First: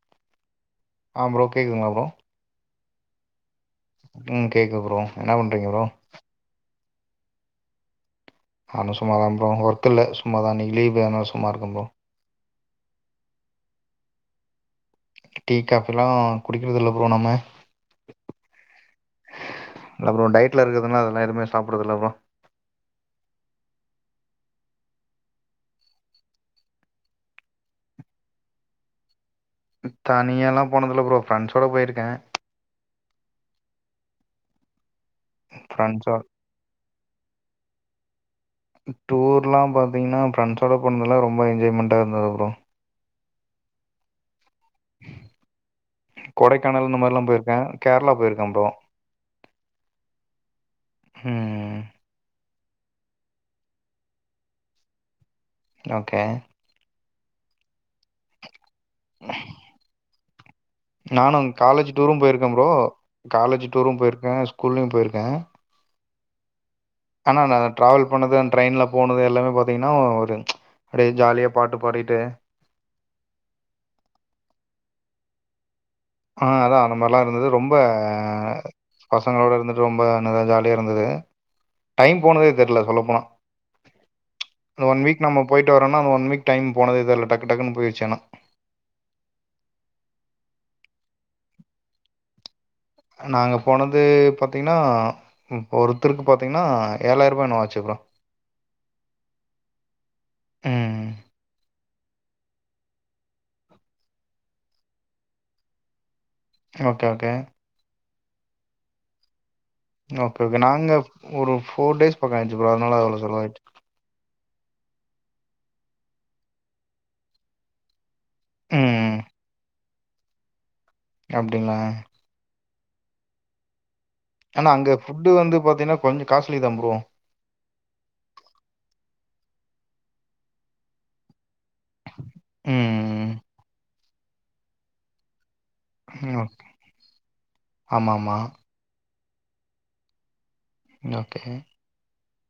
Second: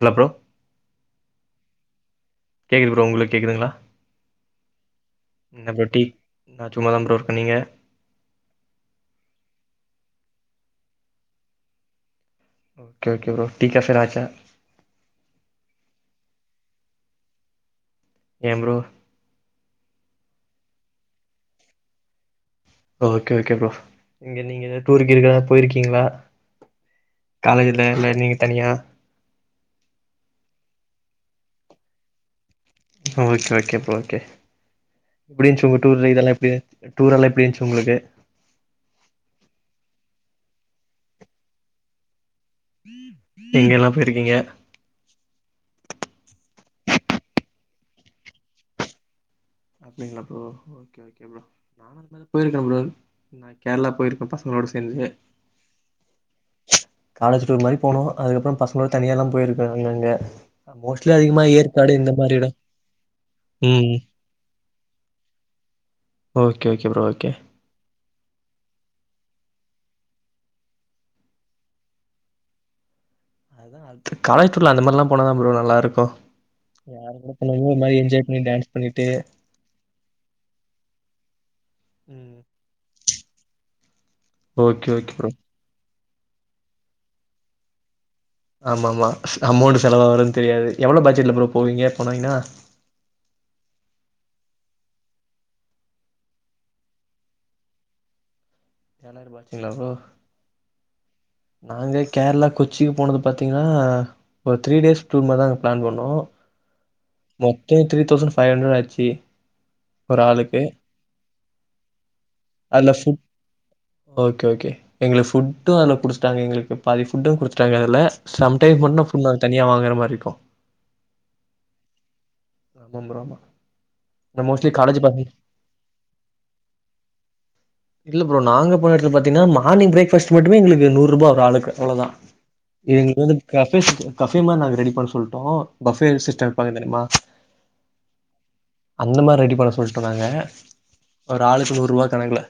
Hello bro ஆ bro கேகுதுங்ளா bro கேக்குது ப்ரோ உங்களுக்குகேக்குதுங்ளா உம் கேக்குது ப்ரோ என்ன பண்றீங்க ப்ரோ டீ நா சும்மாதா இருக்க ப்ரோ நீங்க நா சும்மாதா ப்ரோ ஒர்க் இல்ல சும்மாதா இன்னக்கு லீவு அதனால சும்மா இருக்கு bro okay okay bro tea காசடா ஆச்சா டீ காபி எல்லா குடிக்கிறது இல்ல ப்ரோ நம்ம ஏ ப்ரோ இல்ல ப்ரோ டயட்ல இருக்குதுனா அதெல்லா எதுமே சாப்றதுல இல்ல ப்ரோ ஓகே ஓகே ப்ரோ இங்க நீங்க ஏத டூருக்கு இருக்கதாது போயிருக்கீங்ளா காலேஜில இல்ல நிங்க தனியா தனியா எல்லா போனதுல ப்ரோ ஃப்ரெண்ட்ஸோட போயிருக்க ஓகே ஓகே ப்ரோ ஓகே எப்டிச்சி உங்க டூர்ல ஃப்ரெண்ட்ஸோட இதெல்லா எப்டி டூர் எல்லா எப்டி இருந்துச்சி உங்களுக்கு டூர்லா பத்தீங்கன்னா ஃப்ரெண்ட்ஸோட போனது எல்லா ரொம்ப என்ஜாய்மெண்ட்டா இருந்தது அப்ரோ எங்கெல்லா பேயிருக்கீங்க கொடைக்கானல் இந்த மாரி எல்லா போயிருக்க கேரளா போயிருக்க அப்ரோ அப்டிங்களா ப்ரோ ஓகே ஓகே ப்ரோ ம் போயிருக்க பாரோ நா கேரளா போயிருக்க பசங்களோடு சேந்து ஓகே காலேஜ் டூர் மாரி போனோ அதுக்கப்றோ பசங்களோட தனியா எல்லா போயிருக்க அங்கங்க மோஸ்ட்லி நானு அதிகமா காலேஜ் ஏற்காடு இந்த டூரு மாரி போயிருக்க எடோ ப்ரோ காலேஜ் ம் டூரு போயிருக்க ஸ்கூல்லியு போயிருக்க ஓகே ஓகே ப்ரோ ஓகே ஆனா நல் ட்ராவல் பண்ணது அந்த ட்ரெயின்ல போனது எல்லாமே பாத்திங்கன்னா ஒரு அப்டியே ஜாலியாக பாட்டு பாடிட்டு அதா அது காலேஜ் டூர்ல அந்த மாரிலா போனா தா ப்ரோ நல்லா இருக்கு ஆ அதா அந்த மாரிலா இருந்தது ரொம்ப பண்ணி டான்ஸ் பண்ணிட்டு பசங்களோட இருந் ரொம்ப நல்லா ஜாலியா இருந்தது டைம் ம் போனதே தெரில சொல்ல போனா அந்த okay one okay week bro நம்ம போயிட்டு வரோனா அந்த ஒன் வீக் டைம் போனதே தெரில டக்கு டக்குன்னு போயிடுச்சு ஆனா ஆமா ஆமா அமௌண்ட் செலவாவுறது தெரியாது எவ்ளோ பட்ஜெட்ல ப்ரோ போவீங்க போனிங்ன்னா நாங்க போனது பாத்திங்கன்னா ம் ஒருத்தருக்கு பாத்தீங்கன்னா ஏழாயிரூவா என்னுவோ ஆச்சீ ப்ரோ எல்லாரயு பாத்தீங்ளா ப்ரோ ம் நாங்க கேரளா கொச்சிக்கு போனது பாத்தீங்கன்னா ஒரு த்ரீ டேஸ் டூர் மாரிதா பிளான் பண்ணோ okay okay two three thousand five hundred ஆச்சி ஓகே ஓகே நாங்க ஒரு ஃபோர் டேஸ் பக்கோ ஆயிடிச்சி ப்ரோ அதுல அதுனால ஃபுட் அவ்ளோ செலவ் ஆயிடுச்சு ஓகே ஓகே எங்ளுக்கு ஃபுட்டு அதுல புடிச்சிடாங்க எங்களுக்கு பாதி ஃபுட்டு குடுத்துட்டாங்க அதுல சம்டைம் ஃபுட்னா ம் ஃபுல்லா தனியா வாங்குற மாரி இருக்கு அப்டிங்ளா ஆமா ப்ரோ நா ஆனா மோஸ்ட்லி அங்க காலேஜ் பாத்தீங் ஃபுட்டு வந்து பாத்தீங்கன்னா கொஞ்சோ காஸ்ட்லி தா ப்ரோ இல்ல ப்ரோ நாங்க போன எடத்துல பாத்திங்கன்னா மார்னிங் பிரேக் ஃபாஸ்ட் மட்டுமே எங்களுக்கு நூறுபா ஒரு ஆளுக்கு அவ்ளோ தா ம் எங்களுக்கு வந்து கஃபே கஃபே மாரி நாங்க ரெடி பண்ண சொல்டோ பஃபே ம். சிஸ்டம் வப்பாங்க தெரியுமா ஆமாமா. அந்த மாரி ரெடி பண்ண சொல்லிட்டோ நாங்க ஓகே. ஒரு ஆளுக்கு நூற்வா கணக்குல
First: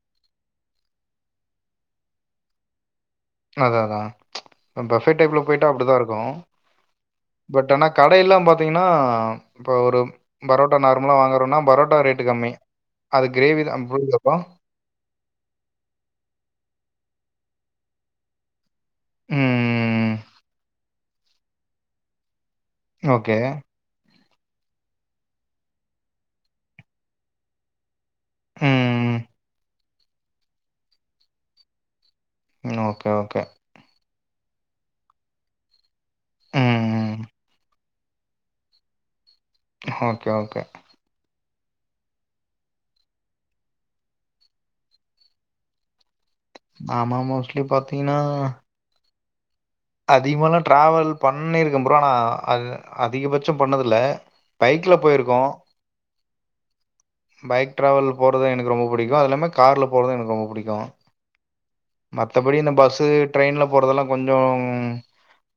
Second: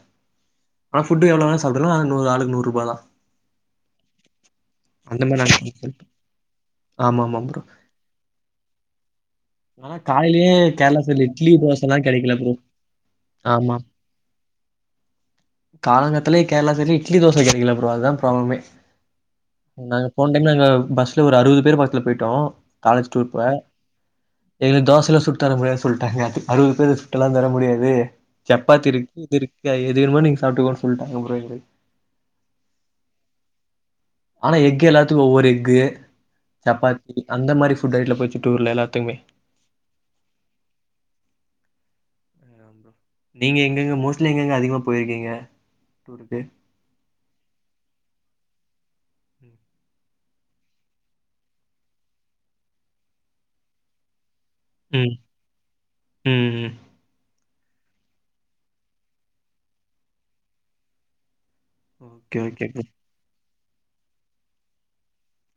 ஆனா ஃபுட் எவ்ளோ வேனா சாப்டுகளா ஆனா ஆளுக்கு நூறு ரூபா தா அதா அதா பஃபே அந்த மாரி டைப்ல நாங்க பெயிட்டா பண்ண அப்டிதா சொல்ட்டோ. இருக்கு ஆமா அம் பட் ஆனா கடை எல்லா பாத்தீங்கன்னா இப்ப ஆனா ஒரு காலையிலயே பரோட்டா கேரளா நார்முலா சைடுல இட்லி வாங்கறோனா தோசல்லா பரோட்டா ரேட் கெடைக்கல ப்ரோ கம்மி அது கிரேவி தா [unintelligible] காலங் காத்தாளே இட்லி தோச கெடைக்கில ப்ரோ அதுதா ப்ராப்ளமே நாங்க ம். போன டைம்லங்க பஸ்ல ஒரு அறுவது பேர் பஸ்ல போயிட்டோ காலேஜ் டூர் ஓகே. போற எங்ளுக்கு தோசயல்லா சுட்டு தர முடியாதுனு சொல்ட்டாங்க அறுவது பேர் சுட்டெல்லா தர முடியாது சப்பாத்தி ம். இருக்கு இது இருக் இங்க எது வேனுமோ நீங்க சாப்பிட்டுக்கோனு சொல்ட்டாங்க ப்ரோ எங்ளுக் ம் ஓகே ஓகே ஆனா எஃக் எல்லாத்துக்கு ஒவ்வொரு எஃக் ம். சப்பாத்தி அந்த மாரி ஃபுட் ஃபுட் டைட்ல போயிடுச்சு எல்லாத்துக்குமே ஓகே ஓகே நீங்க எங்கெங்க மோஸ்ட்லி எங்கெங்க அதிகமா போயிருக்கீங்க டூருக்கு ஆமா நா மோஸ்ட்லி பாத்தீங்ன்னா அதிகமால்லா ட்ராவல் பண்ணியிருக்கே ப்ரோ நா அதிகபட்சோ பண்ணதில்ல பைக்ல ம் போயிருக்கோ ம் ம் பைக் ட்ராவல் போறது எனக்கு ரொம்ப பிடிக்கு அது இல்லாம காரில போறது எனக்கு ரொம்ப பிடிக்கு ஓகே மத்தபடி ஓகே இந்த ப்ரோ பஸ்ஸூ ட்ரெயின்ல போறதெல்லா கொஞ்சோ உம்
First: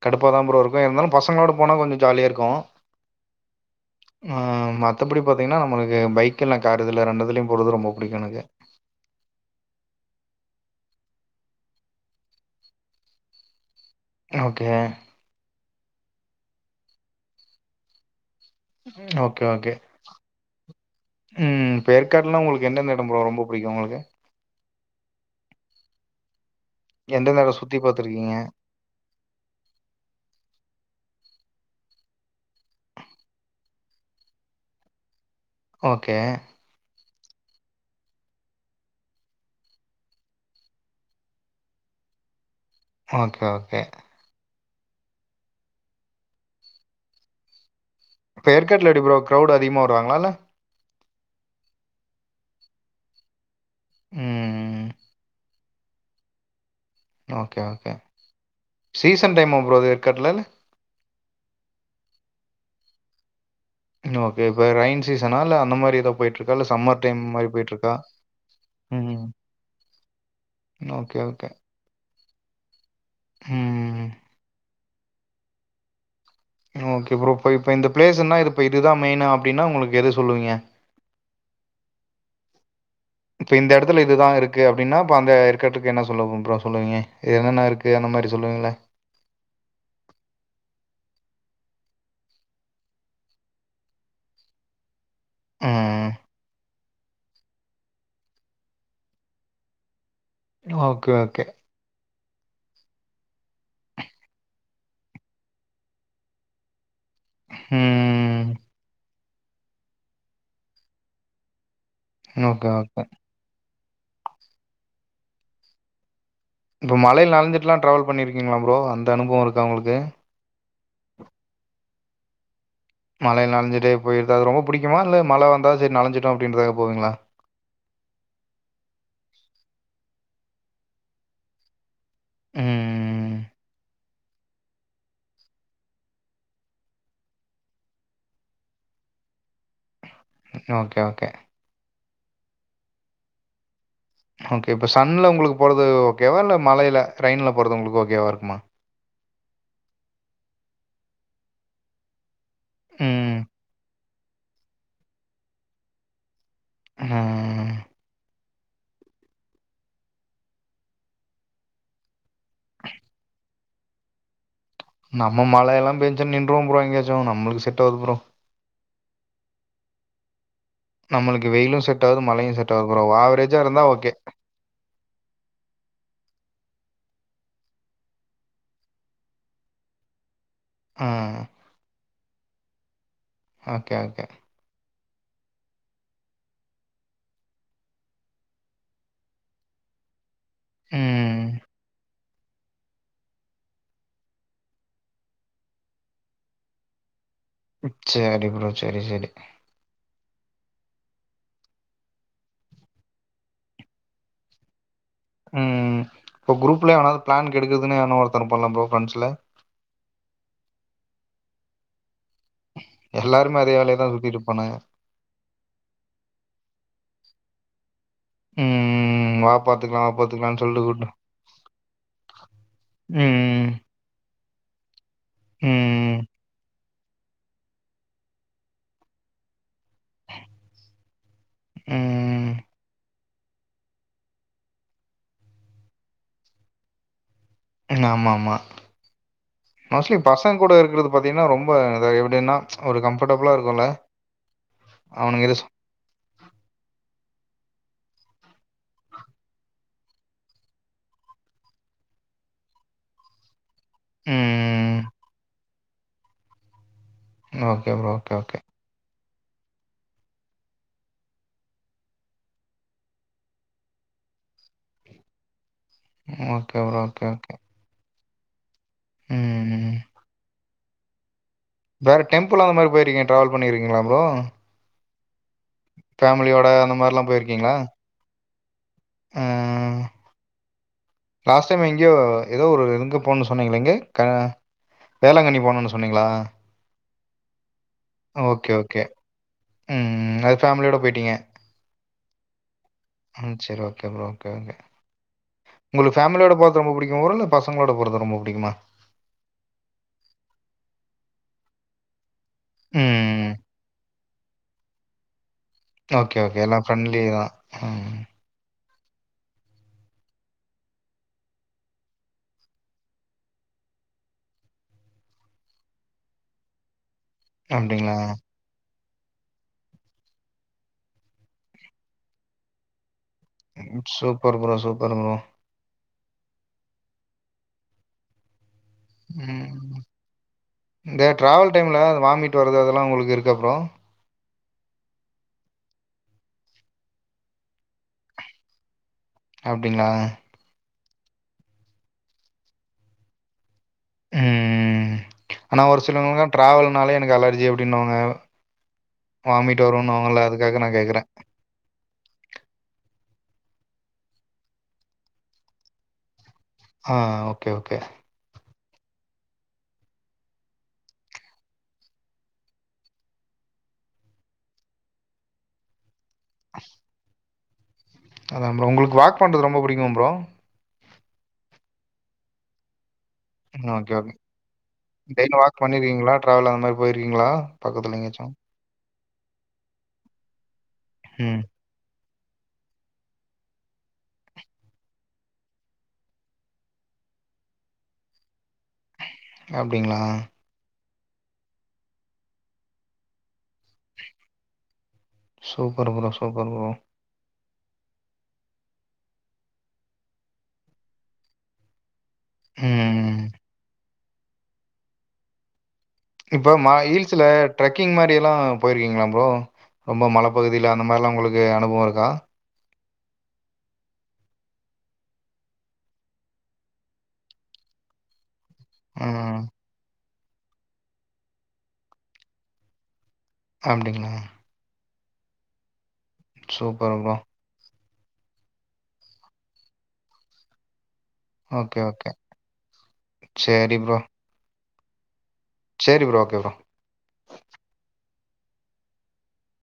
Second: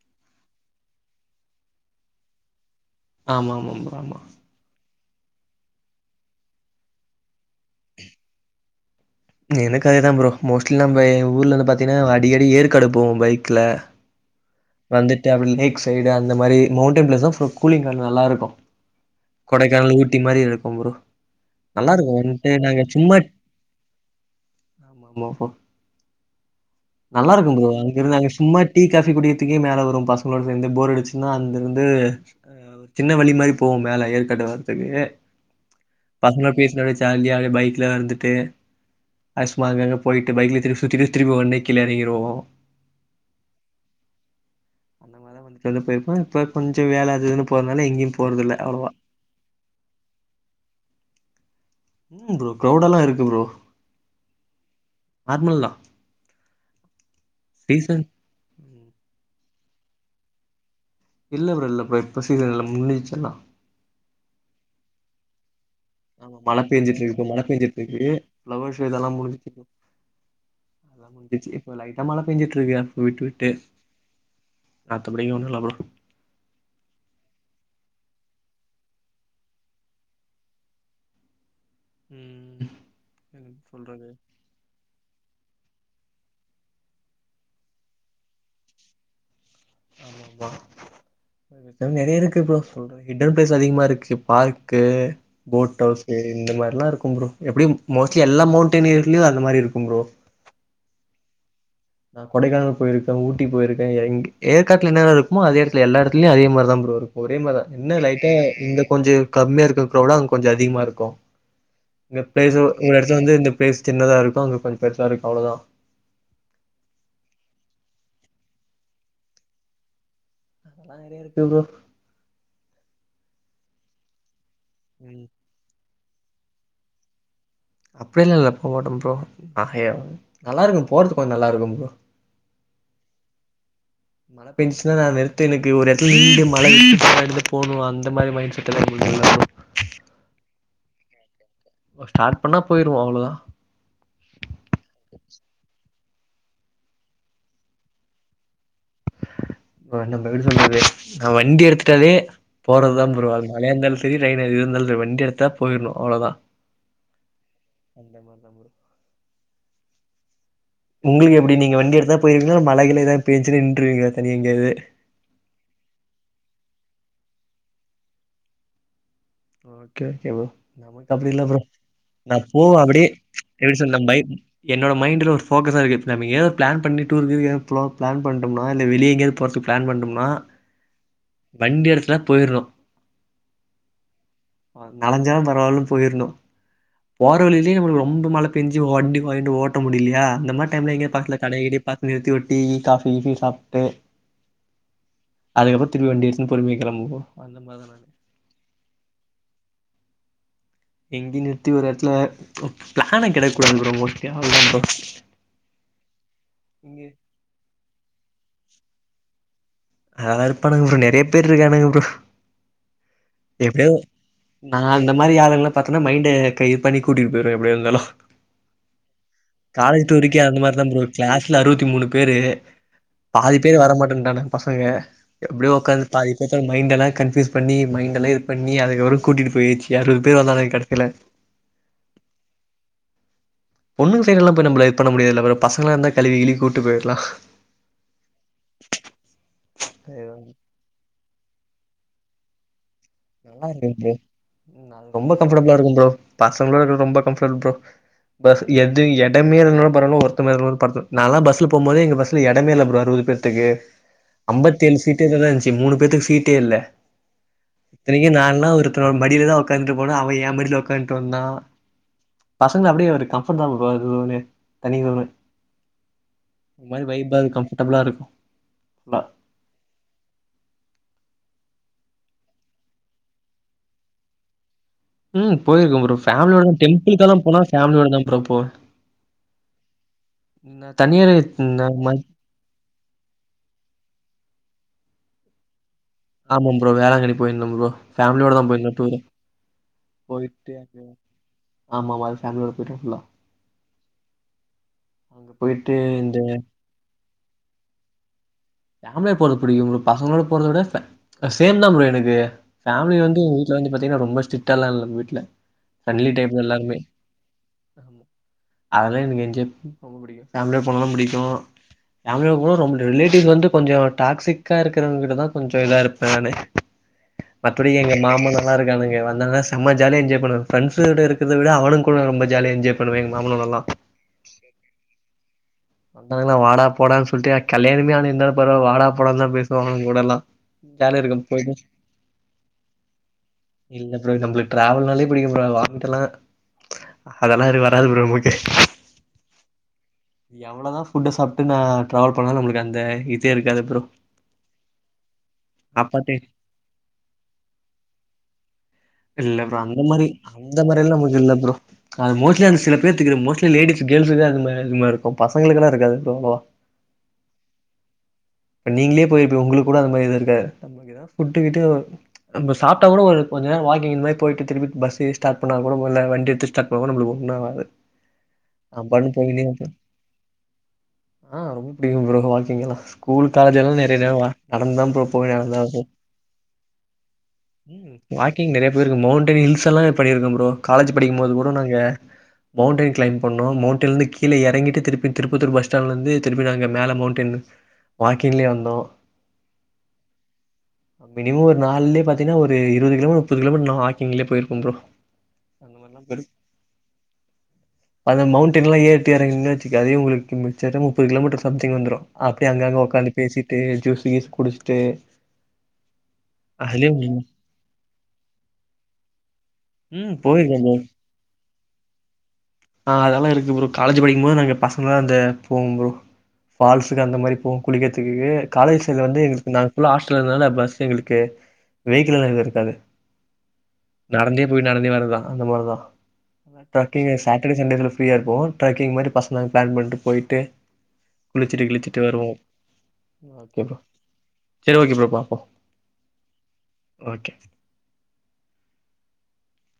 கடுப்பா தா ப்ரோ இருக்கு இருந்தாலு பசங்களோட போனா கொஞ்சோ ஜாலியா இருக்கு ஆமா ஆமா ப்ரோ ஆமா ஆஹ் [unintelligible] மத்தபடி பாத்தீங்கன்னா நம்ளுக்கு பைக் இல்ல கார் இதில ரெண்டுதுலையு போறது ரொம்ப புடிக்கு எனக்கு எனக்கு அதேதா ப்ரோ மோஸ்ட்லி நம்ம எ ஊர்லருந்து பாத்தீங்கன்னா அடிக்கடி ஏற்காடு போவொ பைக்ல ஓகே வந்துட்டு அப்படி லேக் சைடு அந்த மாரி மவுண்டன் பிளெஸ் கூலிங் நல்லா இருக்கு ஓகே ஓகே கொடைக்கானல் ஊட்டி மாரி இருக்கு ப்ரோ ம் இப்ப நல்லா இருக்கு ஏற்காட்லா வந்துட்டு உங்களுக்கு நாங்க எந்தெந்த எடம் சும்மா ப்ரோ ரொம்ப புடிக்கு உங்களுக்கு நல்லா எந்தெந்த இருக்கு எடோ ப்ரோ சுத்தி அங்க இருந்து அங்க பாத்துருக்கீங்க சும்மா டீ ஃகாபி குடிக் கிறதுக்கே மேல வரு பசங்களோட சேந்து போரடிச்சுன்னா அந்தந்து சின்ன வலி மாரி போவு மேல ஏற்காடு வர்ரதுக்கு ஓகே பசங் பேசினு அப்டியே ஜாலியா பைக்ல வந்துட்டு ஐஸ் பார்க் அங்க ங்க பொயிட்டு பைக்ல திரும்பி சுத்திட்டு திரும்பி ஒடனெ எறங்கிடுவோ ஓகே ஓகே ரெண்டு பேருமெ போயிருக்கோ இப்ப கொஞ்சோ வேல அது இதுன்னு போறனால எங்கயு இப்ப ஏற்காட்ல எப்டி ப்ரோ க்ரௌட் அதிகமா வருவாங்களால்ல ம் ப்ரோ க்ரௌடெல்லா இருக்கு ப்ரோ உம் உம் மில்னா ஓகே ஓகே சீசன் டைம் ஆ ப்ரோ ஏற்க்காட்ல இல்ல ப்ரோ இல்ல ப்ரோ இப்போ சீசனில்ல முன்சிச்சு ன்னா ஓகே இப்ப ரைன் சீசனா இல்ல அந்த மாரி ஏதோ ஆமா போயிட்ருக்கா மழ இல்ல சம்மர் டைம் பெஞ்சிட்டுருக்கு மழ மாரி போயிட்ருக்கா பெஞ்சிட்டுருக்கு ப்ளவர் ஷோ இதல்லா ம் முடிஞ்சு ஓகே ஓகே முடிஞ்சு இப்ப லைட்டா மழ பெஞ்சிட்டு இருக்கு விட்டு விட்டு ம் மத்தபடி இங்க ஒன்னுல ப்ரோ ஓகே ப்ரோ இப்ப இப்ப இந்த பிளேஸ் ன்னா இப்ப இதுதா மெய்னா அப்டின்னா உங்கள்க்கு எது சொல்லுவீங்க உம் இப்ப இந்த எடத்துல இதுதா இருக் கு அப்படின்னா அப்ப அந்த ஏற்காட்டுக்கு என்ன சொல்லவு ப்ரோ சொல்லுவீங்க என்னென்ன இருக்கு அந்த மாரி சொல்லுவீங்கள ஆமா ப்ரோ நெறைய இருக்கு ப்ரோ சொல்றதுக்கு ஹிடன் பிளேஸ் அதிகமா இருக்கு பார்க்கு போட் ம் ஹவுஸு இந்த மாரிலா இருக்கு ப்ரோ எப்டியு மோஸ்ட்லி எல்லா மவுண்டன் ஏயர்லயு அந்த மாரி இருக்கு ப்ரோ ஓகே ஓகே நா கொடைக்கானல் போயிருக்கே ஊட்டி போயிருக்கே எ ஏற்காட்ல என்னனருக்குமோ அதே எடத்துல எல்ல எடத்துலயு அதே மாரிதா ப்ரோ இருக்கு ஒரே மாரிதா என்ன லைட்டா ம் இங்க கொஞ்ச கம்மியா இருக்க க்ரௌடு அங்க கொஞ்ச அதிகமா இருக்கு இங்க பிளேஸ் ஓகே ஒரு ஓகே இடத்துலவந்து பிளேஸ் சின்னதா இருக்கு அங்க கொஞ்சோ பெருசா இருக்கு அவ்ளோதா இப்போ மலையில நடந்துட்டுலா ட்ராவல் பண்ணிருக்கீங்களா ப்ரோ அந்த அனுபவம் இருக்கா உங்கள்க்கு அதெல்லா நெறையா இருக்கு ப்ரோ மழைல நன்ஞ்சிட்டே போயிருது அது ரொம்ப பிடிக்குமா இல்ல ம். மழ வந்தா சரி நனஞ்சிட்டு அப்டின்றதனால போவீங்களா அப்படில்லால்ல போமாட்டே ப்ரோ நல்லா இருக்கு போறதுக்கு கொஞ்சோ நல்லா இருக்கு ப்ரோ ம் மன பின்ஸுல நா நிறுத்தி இருக்கு ஒரு எட்த்துல [inaudible] ஈடு மலை [unintelligible] எடத்து போனு அந்த மாரி மைண்ட் செட் எல்லா [unintelligible] ஓகே ஓகே ஒ ஸ்டாட் பண்ணா போய்ர்வோ அவ்ளதா ஓகே இப்ப சன்ல உங்களுக் போறது ஓகேவா இல்ல மலைய்ல ட்ரெயின்ல போறது உங்களுக்கு ஓகேவா இருக்குமா ப்ரோ என்ன ப்ரோ எப்டி சொல்றது நா வண்டி எடுத்துட்டாலே போறதுதா ப்ரோ ம் அது மழையாந்தாலு ஸ் திரி ட்ரைனு அது இருந்தால்ஸோ வண்டி எடுத்தா போய்ர்ணு அவ்ளதா ம் எமா தம்ரு உங்குள்க்கு எப்டி நீங்க வண்டி எடுத்தா போய்ர்வீங்ளா இல மலைல எதா பேஞ்சுது நின்றுவீங்லா தனியா எங்யாது நம்ம மழ எல்லா பெஞ்ச நின்றுவோம் ப்ரோ எங்கயாச்சு நம்ளுக்கு செட்டாவ்து ப்ரோ ஓகேகே போ நமக்கு அப்டி இல்ல நம்மளுக்கு ப்ரோ வெயிலு செட் ஆவாது நா மழையு போவ செட் ஆவாது ப்ரோ அப்டி ஆவரேஜா எப்டி இருந்தா சொன்னம் ஓகே பை என்னோட மைண்டுல ஒரு ஃபோக்கஸா இக்குத் நம்ம ஏஓ ப்ளான் பண்ணி டூரு கீறு ஏழ் ப்லோ ப்ளான் பண்றோம்னா இல்ல வெளி எங்யாவ் போற்ஸுக் ப்ளான் பண்டும்னா ஆ வண்டி எடத்துல பொய்றோ ஆகே ஓகே வன் நளஞ்சாலு பரவாயில்லன் போய்ர்ணு போற வழியிலே நம்ளுக்கு ரொம்ப மழ பெஞ்சி வண்டி வாய்ன்ட்டு ஓட் ட்ட முடில்யா அந்த மார் டைம்ல எங்யாவ் ம் பாக்த்ல கட கிடே பாத்து நிறுத்திவுட் டீ காஃபி ஃபி சாப்ட்டு அதுக்கப்புற் திரும்பி வண்டி இட்ச்சுனு பொறும்யாக்குறே போ அந்த மார்தன ச்சேரி ப்ரோ செரி செரி எங்கி நிறுத்தி ஒர் யட்த்துல ஒ ப்ளான கெடுக் கூடாதும் ப்ரோ மொட்யா விடா ப்ரோ ம் பொ க்ரூப்ல எவனாவ்து ப்ளான் கெடுக்குதுன்னு எவனா ஒருத்த இர்ப்பால்ல ப்ரோ ஃப்ன்ச்ல அதா இருப்பானுங்க ப்ரோ நெறையா பேர் இருக்கானுங்க ப்ரோ எல்லாருமே அதே எப்டியவ் வேலைய தா சுத்திட்டு இருப்பானுங்க நா அந்த மாரி ஆளுங்கல்லா பாத்தனா மைண்டே க இத் பண்ணி கூட்டிட்டு போய்று எப்டியா இருந்தாலு ம் ம் காலேஜ் டூர்கே அந்த மாரிதா ப்ரோ கிளாஸ்ல அறுவத்தி மூணு பேரே பாதி ம் பேர் வரமாட்டன்ட்டானுங் பசங்க எப்டியோ உக்காந்து ம் பாதி பேர்த்த மைண்டல்லா கன்ஃப்யூஸ் பண்ணி மைன் எல்லா இது பண்ணி அதுகப்றோ கூட்டிட்டு போயிச்சி அறுவது பேர் வந்தாலு ஏ கடசில ம்ம் பொண்ணுங் சைட் எல்லாம் போய் நம்ப்ல இது பண்ண முடியாத் இல்லவு பஸ்ஸுங்களா இருந்தா கழுவி கிழிவ் கூட்டு போய்ர்லா ம் ஆமாமா பாஸ்லி பசங் கூட இருக்குற்து பாத்தீங்கன்னா ரொம்ப தே எப்டின்னா ஒரு கம்ப் நல்லார்க்கு ப்ரோ ம் நால் ரொம்ப அவனுங்க இரு கஃபர்டபுளா இருக்கும் ப்ரோ பசங்கலோட இருக்குற்து ரொம்ப கம்ஃபள் ப்ரோ பஸ் எது இடமே இல் நான்கு பரனு ஒர்த்து மேல் ஒரு பத்து நாலா பஸ்ல போம்போதே எங்க பஸ்ல எடமேல ப்ரோ அறுவது பேர் துகு அம்பத்தி ம் ஏழ் சீட்டெதனா இன்ச்சி மூணு பேத்துக் சீட்டே இல்ல ஆ இத்தனிக்கி நான்லா ஒருத்தனோட் மடில தா உக்காந்துட்டு போன அவன் யெ மடில உக்காந்ட்டு வந்தா பசங்கள அப்டியே ஒரு கம்ஃபட் தா ப்ரோ அதுவுமே தனி கவ்னு ஓகே ஒ ப்ரோ. மாரி ஓகே, வைபாரு கம்ஃபுடபுளா இருக்கு லா ம்ம்ம் வேற டெம்புலா அந்த மாரி போய்ரிக்கீ ட்ராவல் பண்ணிருக்கீங்களா ப்ரோ ம் போயிருக்கு ப்ரோ ஃபேமிலியோட ஃபேமிலியோடான அந்த டெம்பிளுக்கு மாரிலாம் கெல்லா போனா போயிருக்கீங்களா? ஃபேமிலியோட தா ப்ரோ போவ அ ந தனியரை லாஸ்ட் இந்த டைம் எங்கேயோ மாரி ஏதோ ஒரு இங்க போனு சொன்னீங்கள எங்க க வேளாங்கண்ணி போனுனு சொன் சொன்னீங்ளா ஆமா ப்ரோ வேளாங்கணி போய் ருந்தோ ப்ரோ ஃபேமலியோட தா ஓகே, போய்ருந்த ஓகே. ப்ரோ ம் ம் அது ஃபேமிலியோட போய்டிட்டீங்க ஆமா ஆமா அது ஃபேமிலியோட போயிட்டே ஃபுல்லா ம் சேரி ஓகே ப்ரோ ஓகே ஓகே அங்க போயிட்டு உங்களுக்கு இந்த ஃபேமிலியோட போறது ரொம்ப புடிக்குமப்ரோ இல்ல பசங்களோட போறது ரொம்ப புடிக்குமா ஃபேமிலியா போறது புடிக்கு ப்ரோ பசங்களோட போறத விட ஃபே சேம் தா ப்ரோ எனக்கு ஃபெமிலி வந்து ம். எங்க வீட்டுல வந்து பாத்தீங்கன்னா ரொம்ப ஸ்ட்ரிக்டாலா இல்ல எங்க வீட்டுல ஓகே ஓகே எல்லா ஃப்ரெண்ட்லி தா ம் அதுல தா எனக்கு என்ஜம் பேமிலி ஓட போன தா புடிக்கு பேமிலி போம்போது ரிலேட்டிவ்ஸ் வந்து கொஞ்சோ டாக்சிக்கா இருக்கிறவங்க கிட்ட தா கொஞ்சோ இதா இருப்பே நானு மத்தபடி எங்க அப்டிங்களா? மாமனா எல்லா இருக்கானுங்க வந்தாலா செமா ஜாலிய என்ஜாய் பண்ணுவஃப்ரண்ட்ஸட இருக்கத விட அவனுங் கூட ரொம்ப ஜாலிய என்ஜாய் ப பன்னுவேங் மாம்பழதா சூப்பர் ப்ரோ சூப்பர் ப்ரோ வந்தாங்கான வாடா போடான் சொல்ட்டு கல்யாணமே ஆனா இந்த பரவால்ல வாடா போடான் தா பேசுவாங்க ம். எங் கூடலா ஜாலியா இந்த இருக்கும் டிராவல் போய்ட்டு டைமில் வாமிட் வர்றது அதெல்லாம் உங்களுக்கு இருக்கா ப்ரோ இல்ல ப்ரோ நம்ளுக் டிராவல் நல்லையே புடிக்கும் ப்ரோ வாமிட்டெல்லா அதெல்லா என்கு வராது ப்ரோ நமக்கு அப்டிங்களா எவ்ளதா புஃட்டு சாப்ட்டு நா டிராவல் பண்ணாலு நம்மளுக்கு அந்த இதே இருக்காது ப்ரோ ம் ஆனா ஒரு அப்பாட்டே சிலவ்ங்க டிராவல்னாலே எனக்கு அலர்ஜி அப்டின்னுவாங்க இல்ல ப்ரோ அந்த மாரி அதுக்காக அந்த நான் மாரி எல்லா கேட்குறேன் முஞ்சல்ல ப்ரோ அது மோஸ்ட்லி அந்த சில பேத்துக்கு இது மோஸ்ட்லி லேடிஸ் கேள்ஸுகு அது மாரி இருகு பாரு பசங்களுக்குல்ல இருகாது ஆ ஓகே ஓகே நீங்களே போயிருப்ப உங்களுக்கு கூட அந்த மாரி எதுவு இருக்காரு புட்டு கிட்டு நம்ப சாப்ட்டா கூட ஒரு கொஞ்ச நேரோ வாக்கிங் இந்த மாதி போயிட்டு திருப்பி பஸ்டே ஸ்டாட் பண்ணா கூட மொல வண்டி எடுத்து ஸ்டார்ட் பன்னம்போது நம்பளுக்கு ஒண்ணு ஆகாது அதா ப்ரோ நம் உங்களுக்கு பாட்டுக்கு வாக் பண்றது போய்கினே ரொம்ப இருப்போ புடிக்கும ப்ரோ ஆ ரொம்ப புடிக்கும்ப்ரோ வாக்கிங்களா ஸ்கூல் காலேஜ் எல்லா ம் ஓகே நிறய ஓகே நேரவா நடந்து தாப்றோ போவ டெய்லி நடந்துதா வாக் வர்வ பண்ணியிருக்கீங்களா ட்ராவல் அந்த மாதிரி போயிருக்கீங்களா பக்கத்தில் எங்கேயாச்சும் வாக்கிங் நிறைய பேருக்கு மவுண்டன் ஹில்ஸ் எல்லா பண்ணிருக்க ப்ரோ காலேஜ் படிக்கும்போது ம் கூட நாங்க மவுண்டென் க்ளைம் பண்ணோ மவுண்டென்ல இருந்து கீழ எறங்கிட்டு திருப்பி திருப்பத்தூர் பஸ் ஸ்டாண்ட்ல இருந்து திருப்பி நாங்க மேல மவுண்டெய்ன்ல வாக்கிங்லே வந்தோ அப்டிங்களா மினிமோ ஒரு நாலேய பாத்தீங்ன்னா ஒரு இருவது கிலோமீ முப்பது கிலோமீட்டர் நா வாக்கிங்லே போயிருப்போ bro super bro super bro அந்த மவுண்டன்லா ஏறிட்டு இறங்குங்க அதே உங்களுக்கு எக்ஜாஜ முப்பது கிலோமீட்டர் சம்திங் வந்துரு அப்டியே அங்கங்க உக்காந்து ம் பேசிட்டு ஜூஸ் கீஸ் குடுச்சுட்டு இப்ப மா ஹில்ஸ்ல ட்ரெக்கிங் மாரி எல்லா போயிருக்கீங்களா ப்ரோ ரொம்ப ம் போயிருக்கே ப்ரோ மலப்பகுதியில அந்த மாரில்லா உங்களுக்கு அனுபவோ இருக்கா ஆ அதெல்லா இருக்கு ப்ரூ காலேஜ் படிக்கும்போது நாங்க பசங்களா அந்த போகும்போ ஃபால்ஸுக்கு அந்த மாரி போவோ குளிக்குறதுக்கு காலேஜ் சைல வந்து ம் எங்களுக்கு நாங்கஃபுல்லா ஹாஸ்டல இருந்ததால பஸ் எங்களுக்கு வெஹிகள் எல்லா எது இருக்காது அப்படிங்களா நடந்தே போயி நடந்தே வர்றதுதா அந்த மார்தா சூப்பர் ட்ரெக்கிங் ப்ரோ. சாட்டர்டே சண்டேஸ்ல ஃப்ரீயா இருப்போ ட்ராக்கிங் மாரி பசங்க பிளான் பண்ணிட்டு போயிட்டு குளிச்சிட்டு ஓகே, கிளிச்சிட்டு ஓகே. வருவோ ஓகே சரி ப்ரோ செரி ஓகே ப்ரோ பாப்போ செரி ப்ரோ ஓகே ப்ரோ ஓகே